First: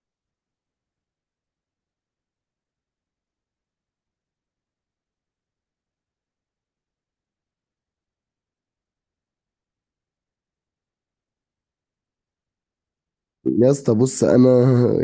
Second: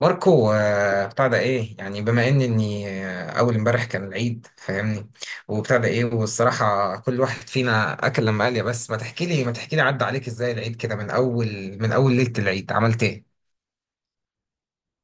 ماركو بتاع ده ايه يعني بما ان اني اول امبارح كان العيد فاهمني. وبتاع ده ايه والصراحه كل واحد فينا اكل لما قال يا بس ما تحكي لي عدى عليك ازاي العيد كده من اول ليله العيد عملت ايه؟ يا اسطى، بص، انا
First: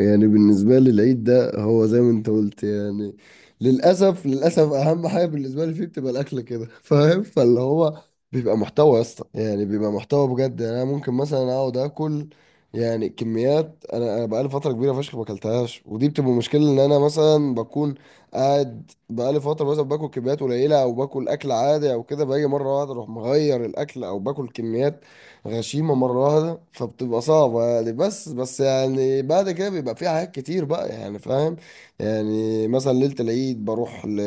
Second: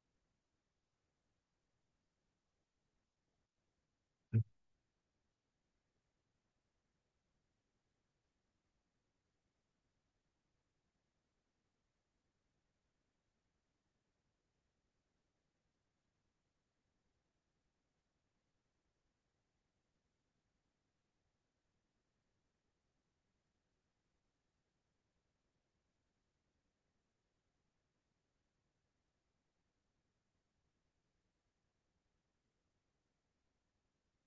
يعني بالنسبه لي العيد ده هو زي ما انت قلت، يعني للاسف اهم حاجه بالنسبه لي فيه بتبقى الاكل، كده فاهم. فاللي هو بيبقى محتوى يا اسطى، يعني بيبقى محتوى بجد. يعني انا ممكن مثلا اقعد اكل يعني كميات. انا بقالي فتره كبيره فشخ ما اكلتهاش، ودي بتبقى مشكله ان انا مثلا بكون قاعد بقالي فتره مثلا باكل كميات قليله او باكل اكل عادي، او كده باجي مره واحده اروح مغير الاكل او باكل كميات غشيمة مرة واحدة، فبتبقى صعبة يعني. بس يعني بعد كده بيبقى في حاجات كتير بقى، يعني فاهم. يعني مثلا ليلة العيد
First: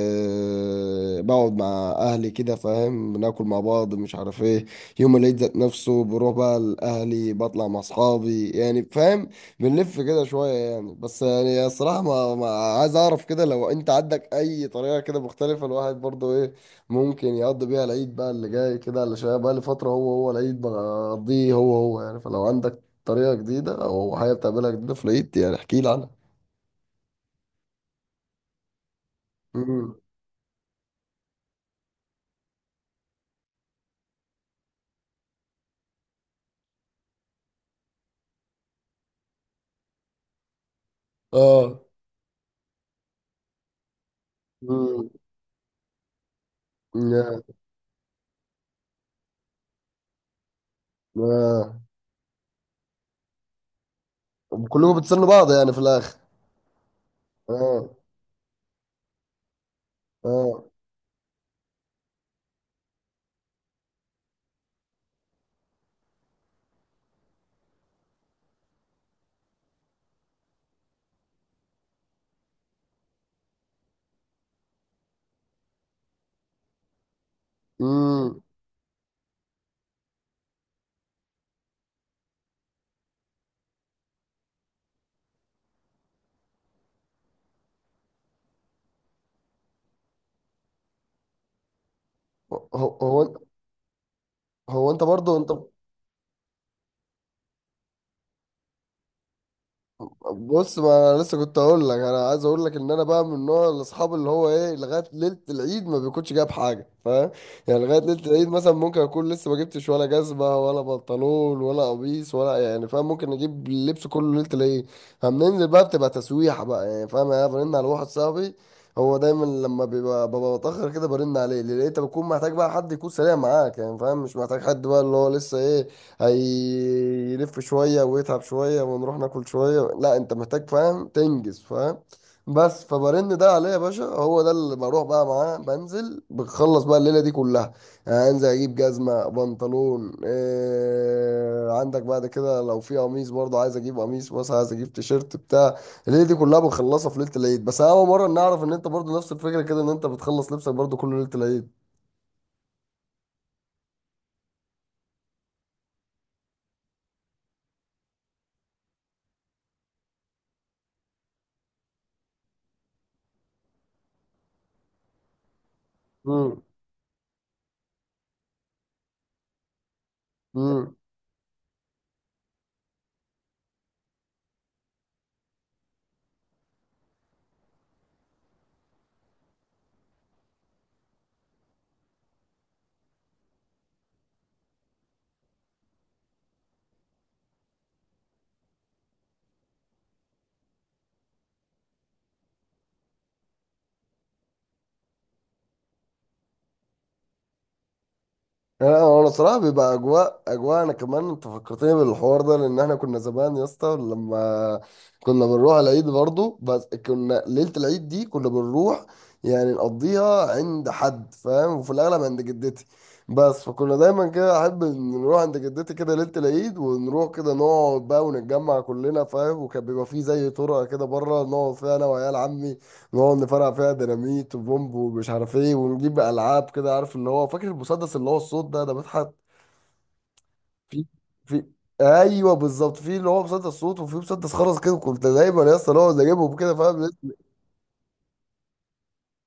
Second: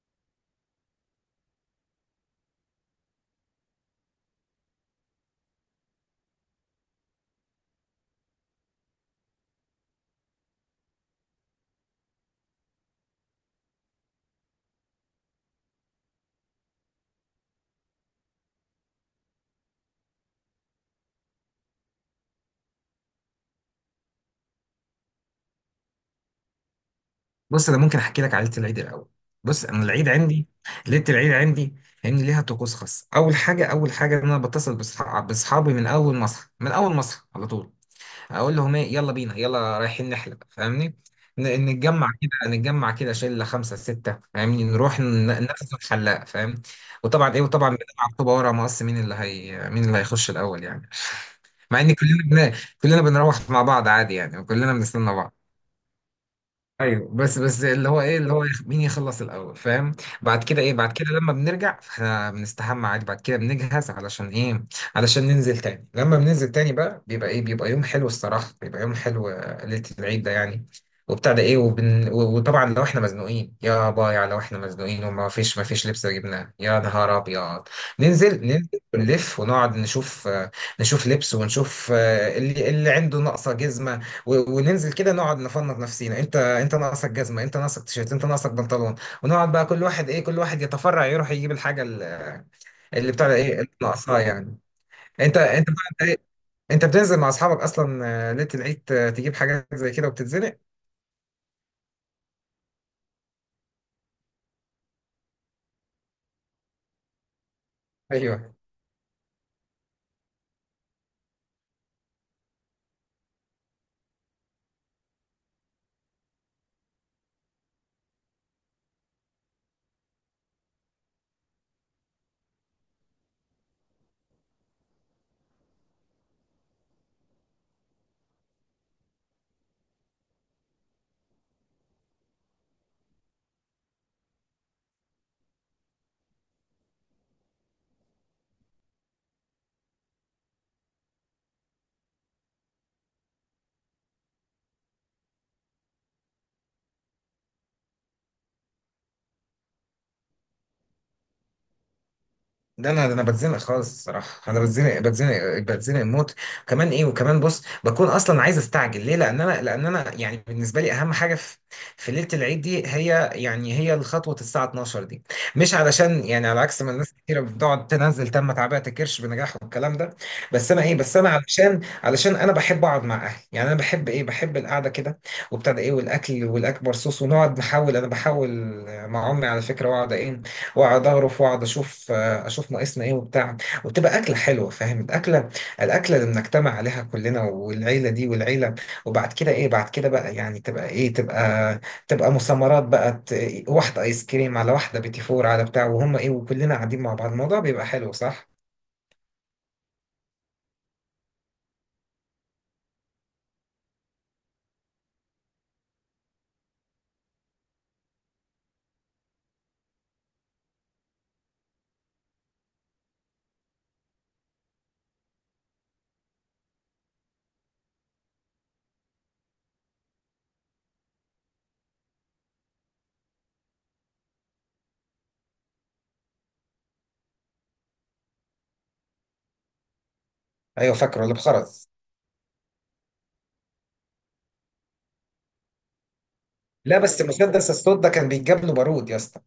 بقعد مع أهلي، كده فاهم، بناكل مع بعض، مش عارف ايه. يوم العيد ذات نفسه بروح بقى لأهلي، بطلع مع أصحابي يعني، فاهم. بنلف كده شوية يعني. بس يعني الصراحة ما عايز أعرف كده، لو أنت عندك أي طريقة كده مختلفة، الواحد برضو إيه ممكن يقضي بيها العيد بقى اللي جاي، كده على شويه بقى لفتره، هو هو العيد بقضيه هو هو، يعني. فلو عندك طريقه جديده او حاجه بتعملها جديده في العيد، يعني احكي لي عنها. بص انا ممكن احكي لك على ليله العيد الاول. بص انا امم. العيد عندي، ليله العيد عندي فاهمني ليها طقوس خاص. اول حاجه، ان انا بتصل باصحابي من اول ما اصحى على طول. اقول لهم ايه، يلا بينا، يلا رايحين نحلب فاهمني. اه. نتجمع كده، شله خمسه سته فاهمني، نروح امم. نغزو الحلاق فاهم. يا. وطبعا بنلعب طوبه ورا مقص، مين اللي مين اللي هيخش الاول يعني. مع آه. ان كلنا بن... كلنا بنروح مع بعض عادي يعني، وكلنا كلكم بنستنى بتستنوا بعض. بعض يعني في الاخر؟ ايوه بس اه. اللي هو ايه، اللي هو مين يخلص الاول فاهم. بعد كده اه. ايه، بعد كده لما بنرجع احنا بنستحمى عادي، بعد كده بنجهز علشان ايه، علشان ننزل تاني. لما بننزل تاني بقى بيبقى ايه، بيبقى يوم حلو الصراحه، بيبقى يوم حلو ليله العيد ده يعني. وبتاع ده ايه وطبعا لو احنا مزنوقين يا بايع، لو احنا مزنوقين وما فيش ما فيش لبس جبناه، يا نهار ابيض، امم. ننزل. ونلف ونقعد نشوف نشوف لبس ونشوف اللي عنده ناقصه جزمه. وننزل كده نقعد نفنط نفسينا. انت ناقصك جزمه، انت ناقصك تيشيرت، انت ناقصك بنطلون. ونقعد بقى كل واحد ايه، كل واحد يتفرع يروح يجيب الحاجه هو اللي بتاع ده هو ايه، اللي ناقصاه يعني. هو انت برضو انت انت؟ انت بقى- ايه، انت بتنزل مع اصحابك اصلا ليله العيد تجيب حاجات زي كده وبتتزنق. بص، ما انا لسه كنت اقول لك، انا عايز اقول لك ان انا بقى من نوع الاصحاب اللي هو ايه، لغايه ليله العيد ما بيكونش جايب حاجه، فاهم. يعني لغايه ليله العيد ايوه، مثلا ممكن اكون لسه ما جبتش ولا جزمه ولا بنطلون ولا قميص ولا، يعني فاهم، ممكن اجيب اللبس كله ليله العيد. فبننزل بقى، بتبقى تسويحه بقى يعني، فاهم. يعني انا برن على واحد صاحبي، هو دايما لما بيبقى ببقى متاخر كده برن عليه، لان انت بتكون محتاج بقى حد يكون سريع معاك يعني فاهم، مش محتاج حد بقى اللي هو لسه ايه، هيلف شوية ويتعب شوية ونروح ناكل شوية، لا انت محتاج فاهم تنجز، فاهم. بس فبرن ده عليا يا باشا، هو ده اللي بروح بقى معاه، بنزل بخلص بقى الليلة دي كلها. يعني انزل اجيب جزمة بنطلون، إيه عندك بعد كده، لو في قميص برضه عايز اجيب قميص، مثلا عايز اجيب تيشيرت بتاع. الليلة دي كلها بنخلصها في ليلة العيد. بس انا اول مرة نعرف ان انت برضه نفس الفكرة كده، ان انت بتخلص لبسك برضه كل ليلة العيد. ده انا بتزنق خالص الصراحه، انا بتزنق موت. كمان ايه، وكمان بص، بكون اصلا عايز استعجل. ليه؟ لان انا يعني بالنسبه لي اهم حاجه في ليله العيد دي، هي يعني هي الخطوه الساعه 12 دي. مش علشان يعني على عكس ما الناس كتيره بتقعد تنزل، تم تعبئه الكرش بنجاح والكلام ده، بس انا ايه، امم. بس انا علشان انا بحب اقعد مع اهلي يعني، انا بحب ايه، بحب القعده كده. وابتدى ايه، والاكل والاكبر صوص، ونقعد نحاول، انا بحاول مع امي على فكره، واقعد ايه، واقعد اغرف، واقعد اشوف، اشوف ناقصنا ايه وبتاع. وتبقى اكله حلوه فاهم، الاكله، الاكله اللي بنجتمع عليها كلنا، والعيله دي وبعد كده ايه، بعد كده بقى يعني تبقى ايه، تبقى مسامرات بقى، واحده ايس كريم على واحده بيتي فور على بتاع، وهم ايه، وكلنا قاعدين مع بعض الموضوع بيبقى حلو صح. انا صراحه بيبقى اجواء، اجواء. انا كمان انت فكرتني بالحوار ده، لان احنا كنا زمان يا اسطى، لما كنا بنروح العيد برضو، بس كنا ليله العيد دي كنا بنروح يعني نقضيها عند حد فاهم، وفي الاغلب عند جدتي. بس فكنا دايما كده احب إن نروح عند جدتي كده ليله العيد، ونروح كده نقعد بقى ونتجمع كلنا، فاهم. وكان بيبقى فيه زي طرقه كده بره، نقعد فيها انا وعيال عمي، نقعد نفرقع فيها ديناميت وبومب ومش عارف ايه، ونجيب العاب كده، عارف اللي هو، فاكر المسدس اللي هو الصوت ده بيتحط ايوه في فاكره اللي في بخرز. ايوه بالظبط، في اللي هو مسدس صوت، وفي مسدس خرز كده، كنت دايما يا اسطى نقعد نجيبهم كده، لا فاهم. بس مسدس الصوت ده كان بيتجاب له بارود يا اسطى.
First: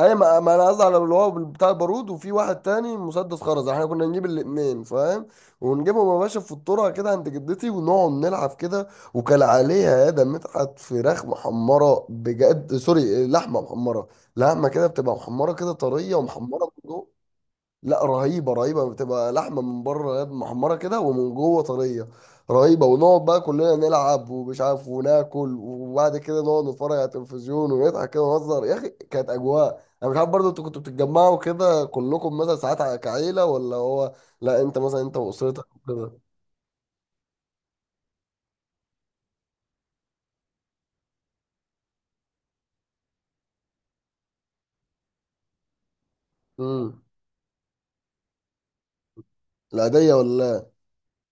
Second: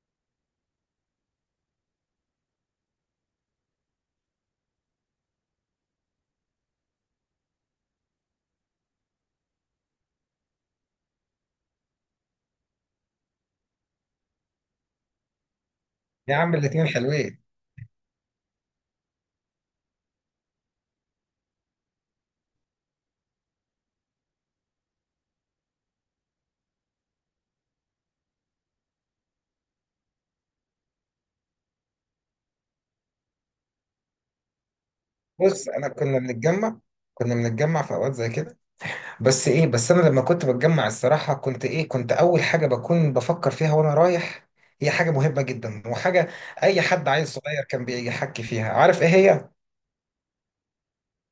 اي، ما انا قصدي على اللي هو بتاع البارود، وفي واحد تاني مسدس خرز، احنا كنا نجيب الاتنين فاهم. ونجيبهم يا باشا في الطرقه كده عند جدتي، ونقعد نلعب كده. وكان عليها، يا ده، مدحت فراخ محمره بجد، سوري، لحمه محمره، لحمه كده بتبقى محمره كده طريه يا عم ومحمره. الاتنين حلوين. لا، رهيبه رهيبه. بتبقى لحمه من بره يا ابني محمره كده، ومن جوه طريه، رهيبه. ونقعد بقى كلنا نلعب ومش عارف، وناكل، وبعد كده نقعد نتفرج على التلفزيون ونضحك كده ونهزر يا اخي، كانت اجواء. انا مش عارف برضه، انتوا كنتوا بتتجمعوا كده كلكم مثلا ساعات كعيله، ولا هو؟ لا انت مثلا، انت واسرتك بص انا كده؟ كنا بنتجمع، كنا بنتجمع في اوقات زي كده، بس ايه، بس انا لما كنت بتجمع الصراحه كنت ايه، كنت اول حاجه بكون بفكر فيها وانا رايح، هي حاجه مهمه جدا وحاجه اي امم. حد عيل صغير كان بيحكي فيها. عارف ايه هي؟ العاديه، ولا؟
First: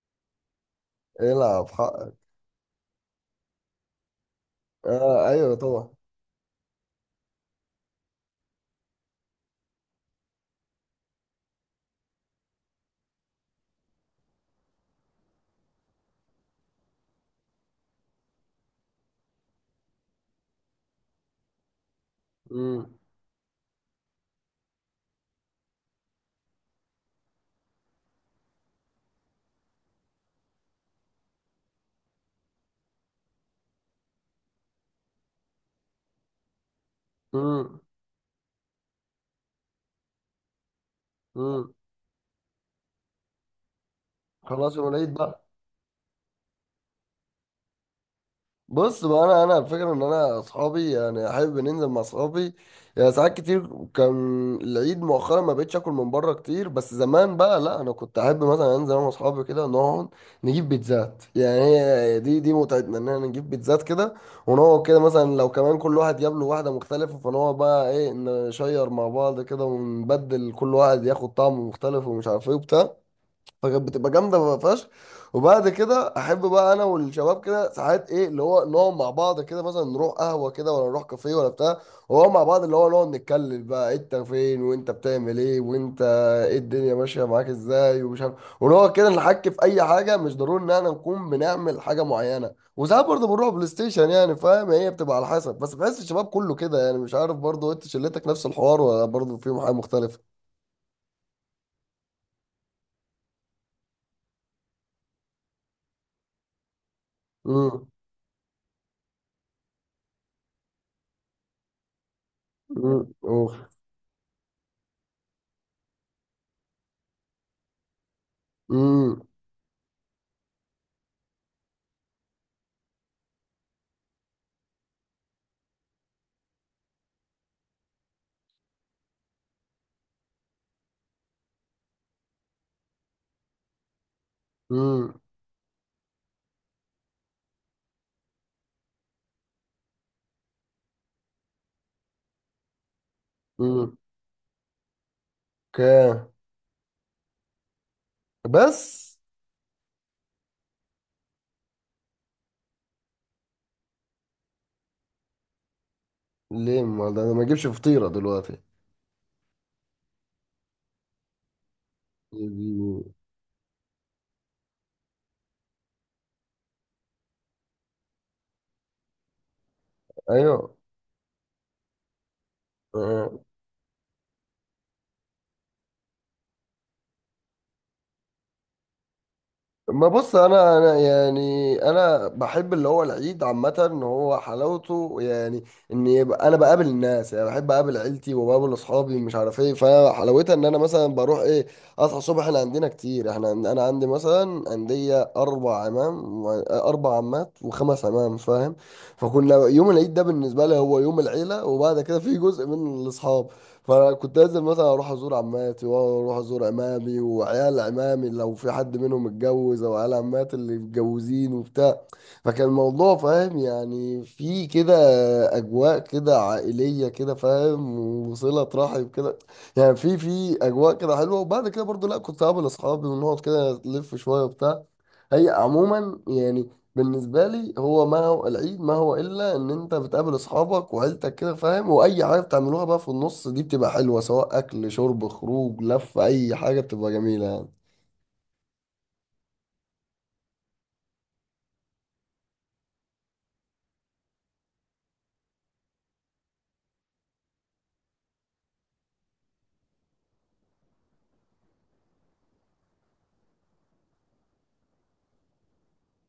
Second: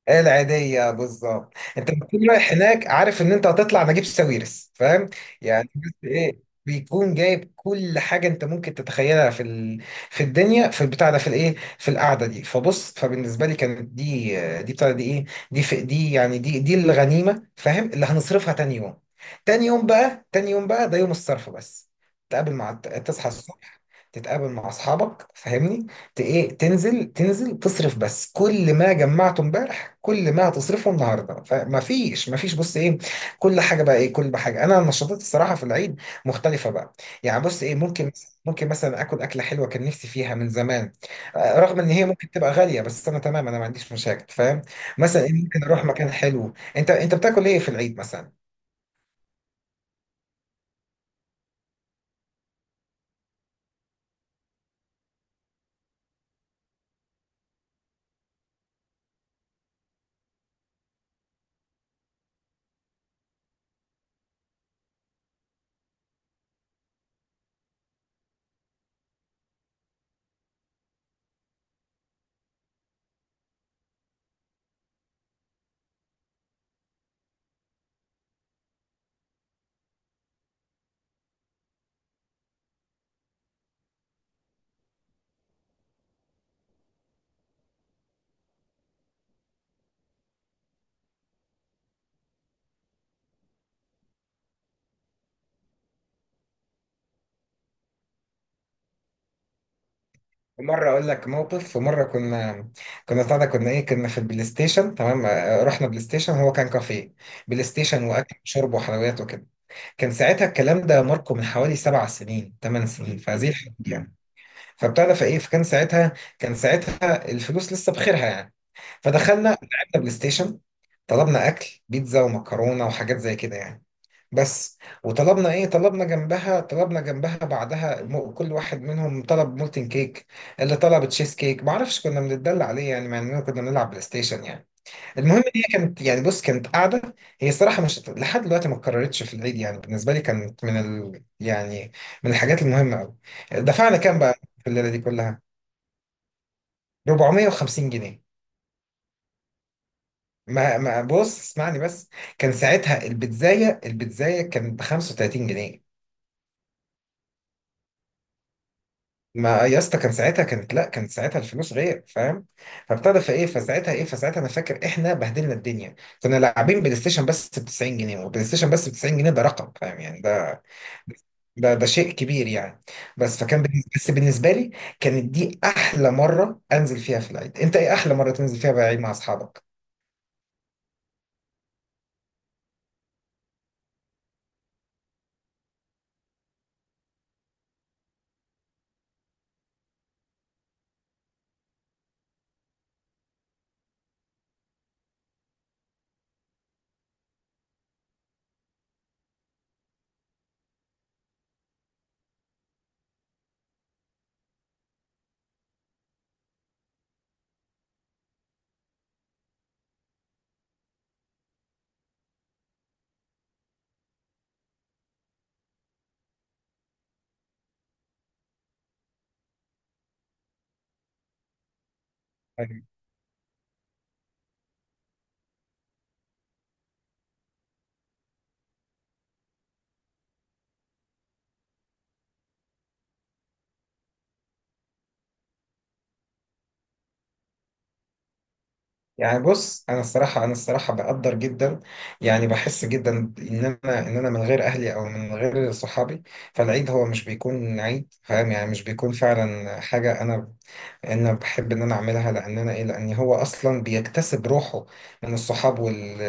إيه العادية لا، بالظبط، العب انت حقك. بتكون رايح هناك عارف ان انت هتطلع نجيب ساويرس فاهم اه، ايوه يعني. بس طبعا. ايه، بيكون جايب كل حاجة انت ممكن تتخيلها في الدنيا، في البتاع ده، في الايه، في القعدة دي. فبص، فبالنسبة لي كانت دي يعني، دي الغنيمة فاهم، اللي هنصرفها تاني يوم. تاني يوم بقى، تاني يوم بقى ده يوم الصرف بس. تقابل مع امم. تصحى الصبح، تتقابل مع اصحابك فاهمني، ت- ايه تنزل، تصرف بس كل ما جمعته امبارح، كل ما هتصرفه النهارده. فما فيش ما فيش بص ايه، كل حاجه بقى ايه، كل حاجه. انا النشاطات الصراحه في العيد مختلفه بقى. يعني بص ايه، امم. ممكن، مثلا اكل اكله حلوه كان نفسي فيها من زمان امم. رغم ان هي ممكن تبقى غاليه، بس انا تمام، انا ما عنديش مشاكل فاهم. خلاص يا وليد مثلا إيه، بقى. ممكن اروح مكان حلو. انت بتاكل ايه في العيد مثلا؟ بص بقى، انا الفكره ان انا اصحابي، يعني احب ننزل مع اصحابي. يعني ساعات كتير كان العيد مؤخرا ما بقتش اكل من بره كتير، بس زمان بقى لا، انا كنت احب مثلا انزل انا واصحابي كده، نقعد نجيب بيتزات. يعني هي دي متعتنا ان احنا نجيب بيتزات كده، ونقعد كده، مثلا لو كمان كل واحد جاب له واحده مختلفه، فنقعد بقى ايه نشير مع بعض كده، ونبدل كل واحد ياخد طعم مختلف ومش عارف ايه وبتاع. فكانت بتبقى جامده فشخ. وبعد كده احب بقى انا والشباب كده ساعات ايه، اللي هو نقعد مع بعض كده، مثلا نروح قهوه كده، ولا نروح كافيه ولا بتاع، وهو مع بعض اللي هو نقعد نتكلم بقى، انت فين وانت بتعمل ايه وانت ايه، الدنيا ماشيه معاك ازاي، ومش عارف. ونقعد كده نحكي في اي حاجه، مش ضروري ان احنا نكون بنعمل حاجه معينه. وساعات برضه بنروح بلاي ستيشن يعني فاهم، هي بتبقى على حسب. بس بحس الشباب كله كده يعني، مش عارف برضه، انت شلتك نفس الحوار ولا برضه فيهم حاجه مختلفه؟ مرة أقول لك موقف، ومرة كنا، كنا طالع كنا إيه كنا في البلاي ستيشن تمام رحنا بلاي ستيشن، هو كان كافيه بلاي امم. ستيشن، وأكل وشرب وحلويات وكده. كان ساعتها الكلام ده ماركو من حوالي 7 سنين ثمان امم. سنين في هذه اوف. الحدود يعني. فبتاع ده، فايه، فكان ساعتها، كان ساعتها الفلوس لسه بخيرها يعني. امم. فدخلنا لعبنا بلاي ستيشن، طلبنا اكل بيتزا ومكرونه وحاجات زي كده يعني. بس وطلبنا ايه، طلبنا جنبها بعدها كل واحد منهم طلب مولتن كيك، اللي طلب تشيز كيك ما اعرفش، كنا بنتدلع عليه يعني، مع اننا كنا بنلعب بلاي ستيشن يعني. إمم. المهم إن هي كانت يعني بص، كانت قاعده، هي الصراحه مش لحد دلوقتي ما اتكررتش في العيد يعني، بالنسبه لي كانت يعني من الحاجات المهمه قوي. دفعنا كام بقى في الليله دي كلها؟ اوكي. 450 جنيه. بس ما ما بص اسمعني بس، كان ساعتها البيتزايه، البيتزايه كانت ب 35 جنيه. ليه؟ ما ده انا ما اجيبش فطيره دلوقتي. ما يا اسطى كان ساعتها، كانت، لا كانت ساعتها الفلوس غير فاهم. يجي- فابتدى فايه، فساعتها ايه، فساعتها انا فاكر احنا بهدلنا الدنيا. كنا لاعبين بلاي ستيشن بس ب 90 جنيه، وبلاي ستيشن بس ب 90 جنيه ده رقم فاهم يعني، ده ايوه. ده ده شيء كبير يعني. بس فكان بالنسبة بس بالنسبة لي كانت دي أحلى مرة أنزل فيها في العيد. أنت إيه أحلى مرة تنزل فيها بالعيد مع أصحابك؟ ما بص، انا يعني انا بحب اللي هو العيد عامه ان هو حلاوته، يعني ان يبقى انا بقابل الناس، يعني بحب اقابل عيلتي وبقابل اصحابي، مش عارف ايه، فحلاوتها ان انا مثلا بروح ايه، اصحى الصبح، احنا عندنا كتير، احنا انا عندي مثلا عندي اربع عمام اربع عمات وخمس عمام، فاهم. فكنا يوم العيد ده بالنسبه لي هو يوم العيله، وبعد كده في جزء من الاصحاب. فكنت لازم مثلا اروح ازور عماتي واروح ازور عمامي وعيال عمامي لو في حد منهم اتجوز، او عيال عماتي اللي متجوزين وبتاع. فكان الموضوع فاهم يعني في كده اجواء كده عائليه كده، فاهم، وصله رحم كده. يعني في اجواء كده حلوه، وبعد كده برضو لا، كنت قابل أيوة. اصحابي ونقعد كده نلف شويه وبتاع. هي عموما يعني، بالنسبه لي، هو ما هو العيد ما هو الا ان انت بتقابل اصحابك وعيلتك كده، فاهم، واي حاجه بتعملوها بقى في النص دي بتبقى حلوه، سواء اكل شرب خروج لف، اي حاجه بتبقى جميله يعني. يعني بص، أنا الصراحة بقدر جدا يعني، بحس جدا إن أنا من غير أهلي أو من غير صحابي، فالعيد هو مش بيكون عيد فاهم يعني، مش بيكون فعلا حاجة أنا انا بحب ان انا اعملها. لان انا ايه لان هو اصلا بيكتسب روحه من الصحاب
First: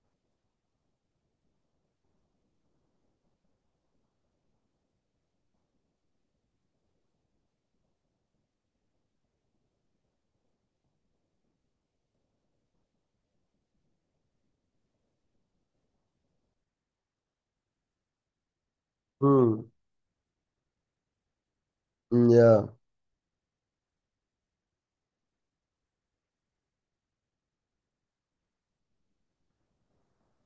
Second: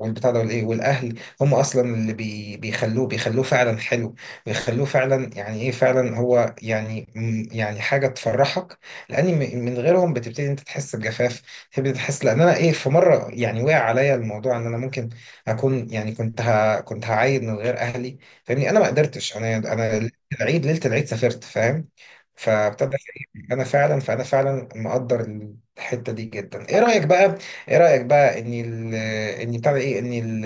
والبتاع ده والايه، والاهل هم اصلا اللي بيخلوه، فعلا حلو، بيخلوه فعلا يعني ايه، فعلا هو يعني يعني حاجه تفرحك. لان من غيرهم بتبتدي انت تحس بجفاف، تبتدي تحس. لان انا ايه، في مره يعني وقع عليا الموضوع ان انا ممكن اكون يعني، كنت هعيد من غير اهلي فاهمني، انا ما قدرتش انا امم. انا العيد ليله العيد سافرت فاهم، يا. فابتدى، انا فعلا، فانا فعلا مقدر الحته دي جدا. ايه رايك بقى؟ ان ال ان بتاع ده ايه، ان ال-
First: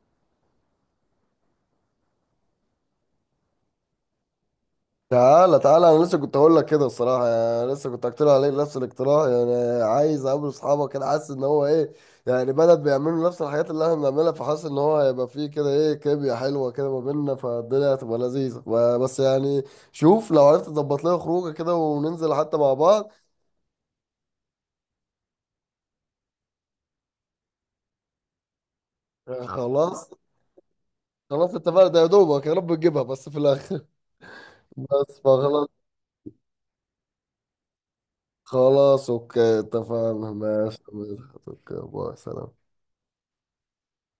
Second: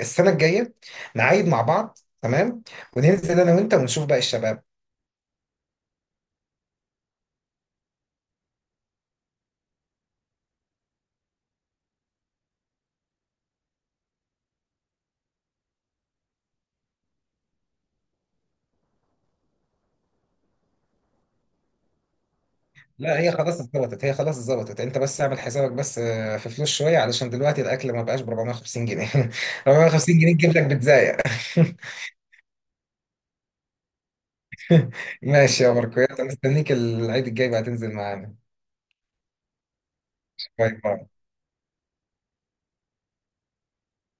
السنه الجايه نعيد مع بعض تمام، وننزل انا وانت ونشوف بقى الشباب. تعالى تعالى، انا لسه كنت هقول لك كده الصراحه، يعني لسه كنت هقترح عليك نفس الاقتراح، يعني عايز اقابل اصحابك كده، حاسس ان هو ايه، يعني بلد بيعملوا نفس الحاجات اللي احنا بنعملها، فحاسس ان هو هيبقى فيه كده ايه، كيميا حلوه كده ما بيننا، فالدنيا هتبقى لذيذه، بس يعني شوف لو عرفت تظبط لنا خروجه كده، وننزل حتى مع بعض. لا هي خلاص اتظبطت، انت بس اعمل حسابك، بس في فلوس شويه علشان دلوقتي الاكل ما بقاش ب 450 جنيه خلاص. 450 جنيه تجيب لك بيتزاية خلاص اتفقنا، ده يا دوبك يا رب تجيبها بس في الاخر. بس ماشي فخلاص. يا ماركو، يلا مستنيك العيد الجاي بقى تنزل معانا. خلاص اوكي اتفقنا، باي ماشي باي. ماشي، اوكي، باي، سلام.